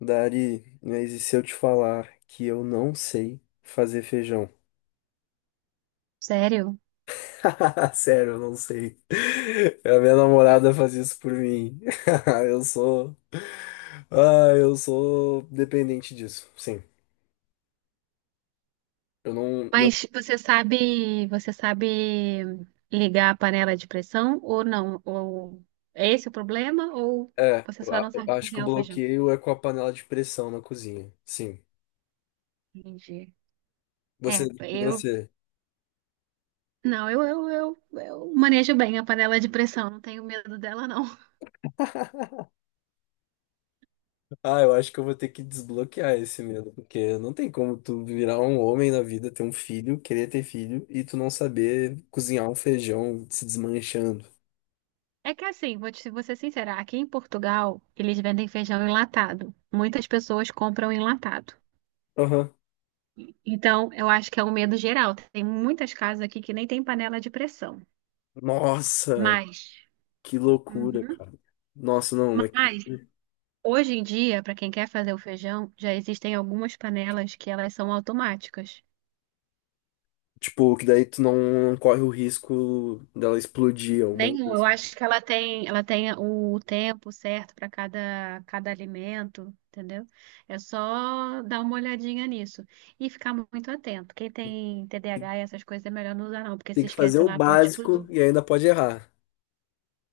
Dari, mas e se eu te falar que eu não sei fazer feijão? Sério? Sério, eu não sei. A minha namorada faz isso por mim. Eu sou. Ah, eu sou dependente disso. Sim. Eu não. Mas você sabe ligar a panela de pressão ou não? Ou é esse o problema? Ou É, você só não eu sabe acho que o cozinhar o feijão? bloqueio é com a panela de pressão na cozinha. Sim. Entendi. Você, É, e eu você? não, eu manejo bem a panela de pressão, não tenho medo dela, não. Ah, eu acho que eu vou ter que desbloquear esse medo, porque não tem como tu virar um homem na vida, ter um filho, querer ter filho e tu não saber cozinhar um feijão se desmanchando. É que assim, vou ser sincera, aqui em Portugal eles vendem feijão enlatado. Muitas pessoas compram enlatado. Aham. Então, eu acho que é um medo geral. Tem muitas casas aqui que nem tem panela de pressão. Nossa, Mas. que loucura, Uhum. cara. Nossa, não, é que, Mas hoje em dia, para quem quer fazer o feijão, já existem algumas panelas que elas são automáticas. tipo, que daí tu não corre o risco dela explodir, alguma Nenhum, coisa eu assim. acho que ela tem o tempo certo para cada alimento, entendeu? É só dar uma olhadinha nisso e ficar muito atento. Quem tem TDAH e essas coisas é melhor não usar não, porque Tem se que fazer esquece o lá pode básico explodir. e ainda pode errar.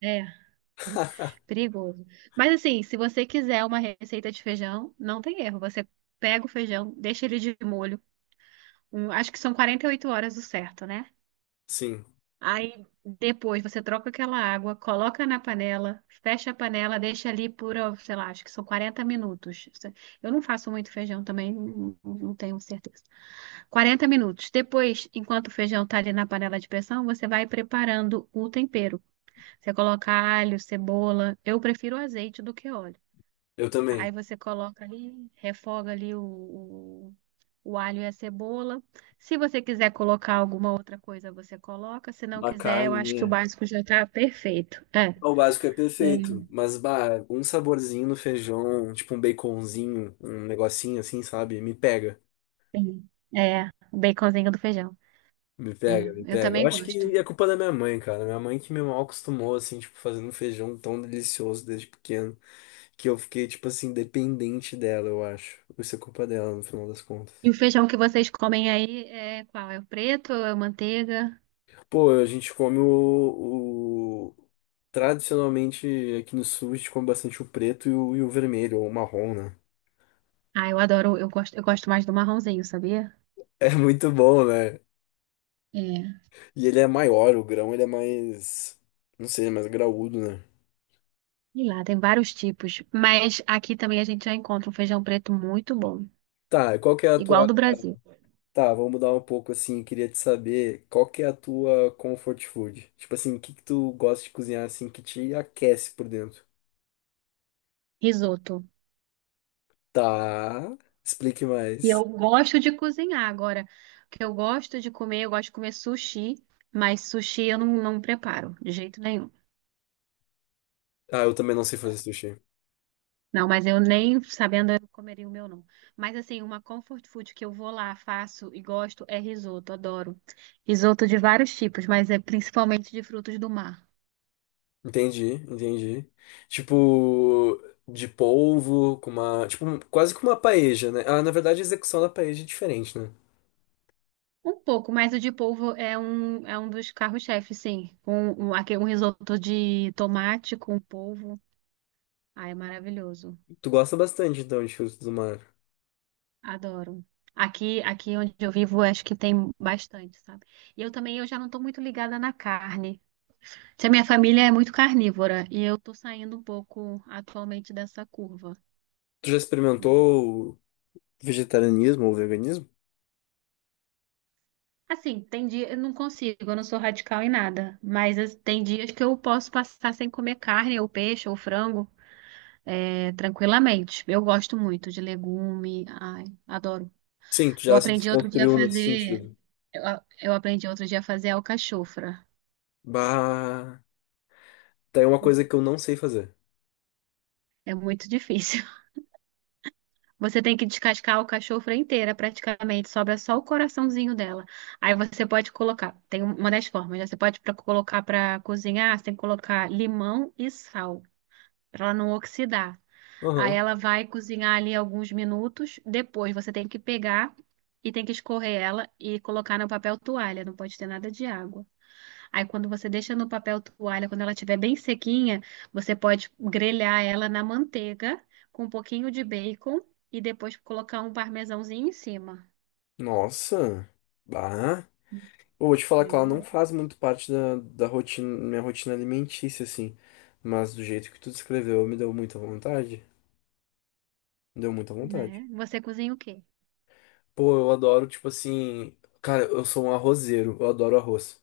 É, perigoso. Mas assim, se você quiser uma receita de feijão, não tem erro. Você pega o feijão, deixa ele de molho, acho que são 48 horas o certo, né? Sim, Aí depois você troca aquela água, coloca na panela, fecha a panela, deixa ali por, ó, sei lá, acho que são 40 minutos. Eu não faço muito feijão também, não tenho certeza. 40 minutos. Depois, enquanto o feijão tá ali na panela de pressão, você vai preparando o tempero. Você coloca alho, cebola. Eu prefiro azeite do que óleo. eu Aí também. você coloca ali, refoga ali o alho e a cebola. Se você quiser colocar alguma outra coisa, você coloca. Se não A quiser, eu carne, acho que o né? básico já tá perfeito. É, É, o básico é é, perfeito, mas bah, um saborzinho no feijão, tipo um baconzinho, um negocinho assim, sabe? Me pega, sim. É, o baconzinho do feijão. me É, pega, me eu pega. Eu também acho gosto. que é culpa da minha mãe, cara. Minha mãe que me mal acostumou, assim, tipo, fazendo um feijão tão delicioso desde pequeno, que eu fiquei, tipo assim, dependente dela, eu acho. Isso é culpa dela, no final das contas. E o feijão que vocês comem aí é qual? É o preto ou é manteiga? Pô, a gente come Tradicionalmente, aqui no sul, a gente come bastante o preto e o vermelho, ou o marrom, né? Ah, eu adoro, eu gosto mais do marronzinho, sabia? É muito bom, né? É, E ele é maior, o grão ele é mais. Não sei, mais graúdo, né? e lá tem vários tipos, mas aqui também a gente já encontra um feijão preto muito bom, Tá, e qual que é a igual tua. do Brasil. Tá, vamos mudar um pouco assim. Queria te saber qual que é a tua comfort food. Tipo assim, o que que tu gosta de cozinhar assim que te aquece por dentro? Risoto. Tá, explique E eu mais. gosto de cozinhar agora. O que eu gosto de comer, eu gosto de comer sushi, mas sushi eu não, não preparo de jeito nenhum. Ah, eu também não sei fazer sushi. Não, mas eu nem sabendo eu comeria o meu não. Mas assim, uma comfort food que eu vou lá, faço e gosto é risoto, adoro. Risoto de vários tipos, mas é principalmente de frutos do mar. Entendi, entendi. Tipo, de polvo, com uma. Tipo, quase que uma paella, né? Ah, na verdade a execução da paella é diferente, né? Um pouco, mas o de polvo é um dos carros-chefes, sim. Um risoto de tomate com polvo. Ah, é maravilhoso. Tu gosta bastante então de frutos do mar. Adoro. Aqui, aqui onde eu vivo, acho que tem bastante, sabe? E eu também, eu já não estou muito ligada na carne. Se a minha família é muito carnívora e eu estou saindo um pouco atualmente dessa curva. Tu já experimentou vegetarianismo ou veganismo? Assim, tem dia, eu não consigo, eu não sou radical em nada, tem dias que eu posso passar sem comer carne, ou peixe, ou frango, é, tranquilamente. Eu gosto muito de legume, ai, adoro. Sim, tu Eu já se aprendi outro dia a desconstruiu nesse fazer, sentido. Eu aprendi outro dia a fazer alcachofra. Bah, tem uma coisa que eu não sei fazer. É muito difícil. Você tem que descascar o cachorro inteira, praticamente. Sobra só o coraçãozinho dela. Aí você pode colocar, tem um, uma das formas, né? Você pode colocar para cozinhar, você tem que colocar limão e sal, para ela não oxidar. Aí Aham. ela vai cozinhar ali alguns minutos. Depois você tem que pegar e tem que escorrer ela e colocar no papel toalha. Não pode ter nada de água. Aí, quando você deixa no papel toalha, quando ela estiver bem sequinha, você pode grelhar ela na manteiga com um pouquinho de bacon e depois colocar um parmesãozinho em cima. Nossa. Bah. Eu vou te falar que ela não Entendeu? faz muito parte da rotina, minha rotina alimentícia, assim. Mas do jeito que tu descreveu, me deu muita vontade. Deu muita vontade. Né? Você cozinha o quê? Pô, eu adoro, tipo assim. Cara, eu sou um arrozeiro, eu adoro arroz.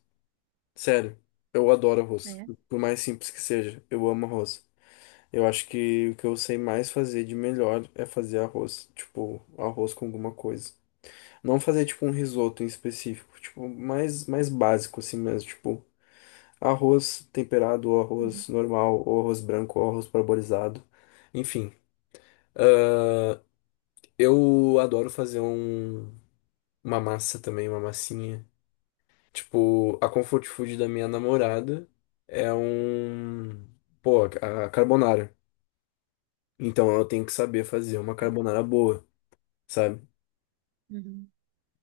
Sério, eu adoro arroz. É. Por mais simples que seja, eu amo arroz. Eu acho que o que eu sei mais fazer de melhor é fazer arroz. Tipo, arroz com alguma coisa. Não fazer, tipo, um risoto em específico. Tipo, mais básico assim mesmo. Tipo, arroz temperado, ou Uhum. arroz normal, ou arroz branco, ou arroz parboilizado. Enfim, ah, eu adoro fazer uma massa também, uma massinha. Tipo, a comfort food da minha namorada é um. Pô, a carbonara. Então eu tenho que saber fazer uma Agora. carbonara boa, sabe? Uhum.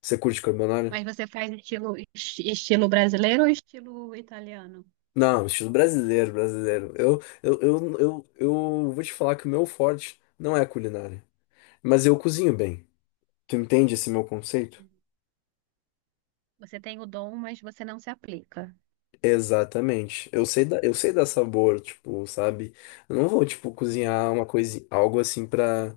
Você curte carbonara? Mas você faz estilo, estilo brasileiro ou estilo italiano? Não, estilo brasileiro, brasileiro. Eu vou te falar que o meu forte não é a culinária. Mas eu cozinho bem. Tu entende esse meu conceito? Você tem o dom, mas você não se aplica. Exatamente. Eu sei dar sabor, tipo, sabe? Eu não vou, tipo, cozinhar uma coisa, algo assim pra,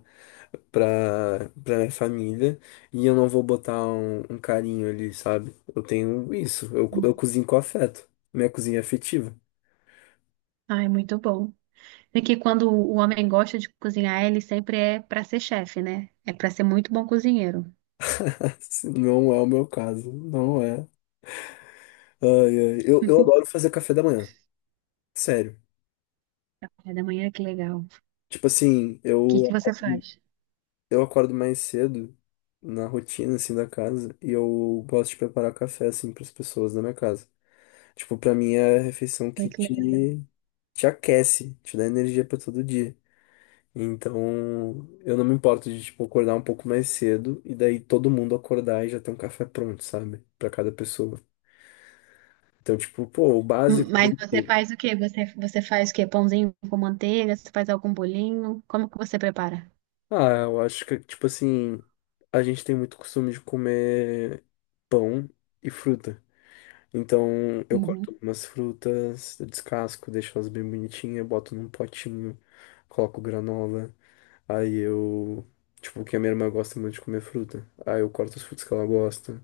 pra minha família e eu não vou botar um carinho ali, sabe? Eu tenho isso. Eu cozinho com afeto. Minha cozinha é afetiva. Ah, é muito bom. É que quando o homem gosta de cozinhar, ele sempre é para ser chefe, né? É para ser muito bom cozinheiro. Não é o meu caso. Não é. Ai, ai. Eu adoro fazer café da manhã. Sério. Café da manhã, que legal. O Tipo assim, que que eu. você faz? eu Acordo mais cedo na rotina, assim, da casa, e eu gosto de preparar café, assim, para as pessoas da minha casa. Tipo, pra mim é a refeição Ai, que que legal. te aquece, te dá energia pra todo dia. Então, eu não me importo de, tipo, acordar um pouco mais cedo e daí todo mundo acordar e já ter um café pronto, sabe? Pra cada pessoa. Então, tipo, pô, o básico Mas bem você feito. faz o quê? Você, você faz o quê? Pãozinho com manteiga? Você faz algum bolinho? Como que você prepara? Ah, eu acho que, tipo assim, a gente tem muito costume de comer pão e fruta. Então eu Uhum. corto umas frutas, descasco, deixo elas bem bonitinhas, boto num potinho, coloco granola. Aí eu. Tipo, que a minha irmã gosta muito de comer fruta. Aí eu corto as frutas que ela gosta.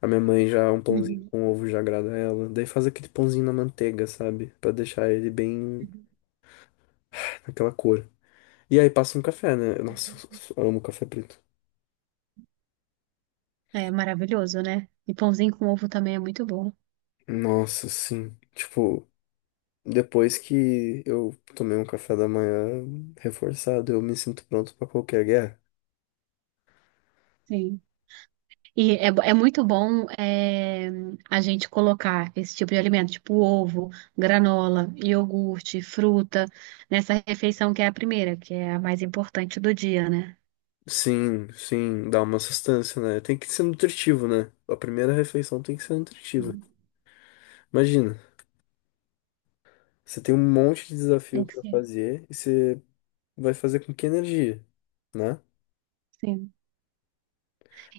A minha mãe já, um pãozinho Uhum. com ovo já agrada ela. Daí faz aquele pãozinho na manteiga, sabe? Pra deixar ele bem Uhum. naquela cor. E aí passa um café, né? Nossa, eu amo café preto. É maravilhoso, né? E pãozinho com ovo também é muito bom. Nossa, sim. Tipo. Depois que eu tomei um café da manhã reforçado, eu me sinto pronto pra qualquer guerra. Sim. E é, é muito bom é, a gente colocar esse tipo de alimento, tipo ovo, granola, iogurte, fruta, nessa refeição que é a primeira, que é a mais importante do dia, né? Sim, sim, dá uma sustância, né? Tem que ser nutritivo, né? A primeira refeição tem que ser nutritiva. Sim. Imagina, você tem um monte de desafio Tem que pra ser. fazer e você vai fazer com que energia, né? Sim.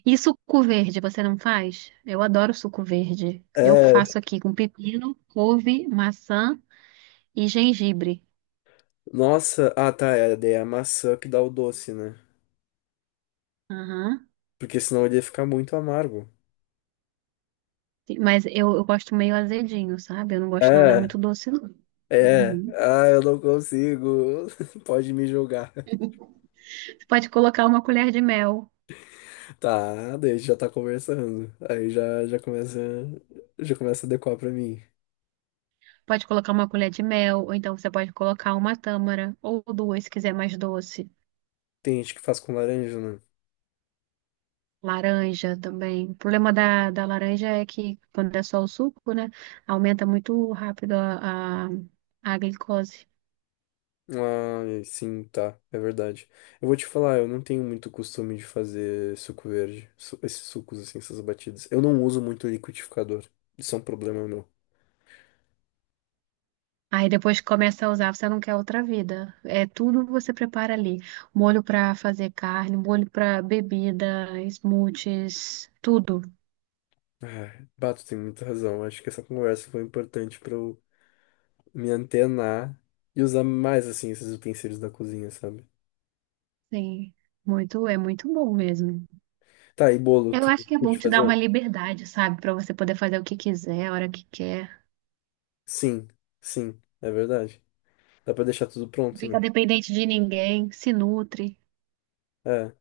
E suco verde, você não faz? Eu adoro suco verde. Eu É, faço aqui com pepino, couve, maçã e gengibre. nossa, ah tá, é, daí é a maçã que dá o doce, né? Aham. Porque senão ele ia ficar muito amargo. Mas eu gosto meio azedinho, sabe? Eu não gosto nada muito É, doce, não. é, Uhum. ah, eu não consigo. Pode me julgar. Você pode colocar uma colher de mel. Tá, daí a gente já tá conversando. Aí já começa a decorar pra mim. Pode colocar uma colher de mel, ou então você pode colocar uma tâmara, ou duas, se quiser mais doce. Tem gente que faz com laranja, né? Laranja também. O problema da, da laranja é que, quando é só o suco, né? Aumenta muito rápido a glicose. Ah, sim, tá, é verdade. Eu vou te falar, eu não tenho muito costume de fazer suco verde, esses sucos assim, essas batidas. Eu não uso muito liquidificador. Isso é um problema meu. Aí depois que começa a usar, você não quer outra vida. É tudo que você prepara ali. Molho pra fazer carne, molho pra bebida, smoothies, tudo. Ah, Bato tem muita razão. Acho que essa conversa foi importante pra eu me antenar e usar mais assim esses utensílios da cozinha, sabe? Sim, muito, é muito bom mesmo. Tá, e bolo, Eu tu acho que é bom curte te dar uma fazer? liberdade, sabe, pra você poder fazer o que quiser, a hora que quer. Sim, sim, é verdade. Dá pra deixar tudo Não pronto, né? fica dependente de ninguém, se nutre. É,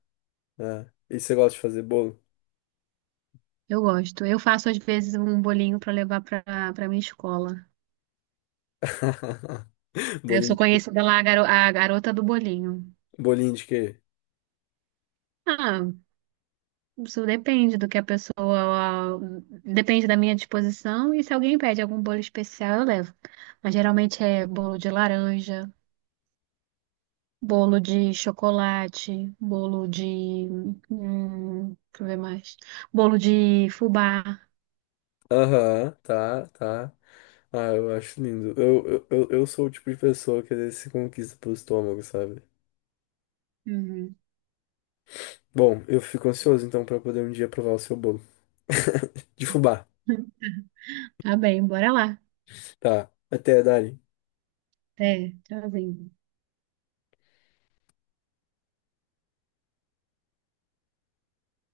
é. E você gosta de fazer bolo? Eu gosto. Eu faço às vezes um bolinho pra levar pra para minha escola. Eu sou Bolinho de quê? conhecida lá a a garota do bolinho. Bolinho de quê? Ah, isso depende do que a pessoa. Depende da minha disposição. E se alguém pede algum bolo especial, eu levo. Mas geralmente é bolo de laranja, bolo de chocolate, bolo de. Deixa eu ver mais. Bolo de fubá. Aham, tá, tá. Ah, eu acho lindo. Eu sou o tipo de pessoa que às vezes se conquista pelo estômago, sabe? Uhum. Bom, eu fico ansioso então pra poder um dia provar o seu bolo. De fubá. Tá bem, bora lá. Tá. Até, Dari. Até tchauzinho.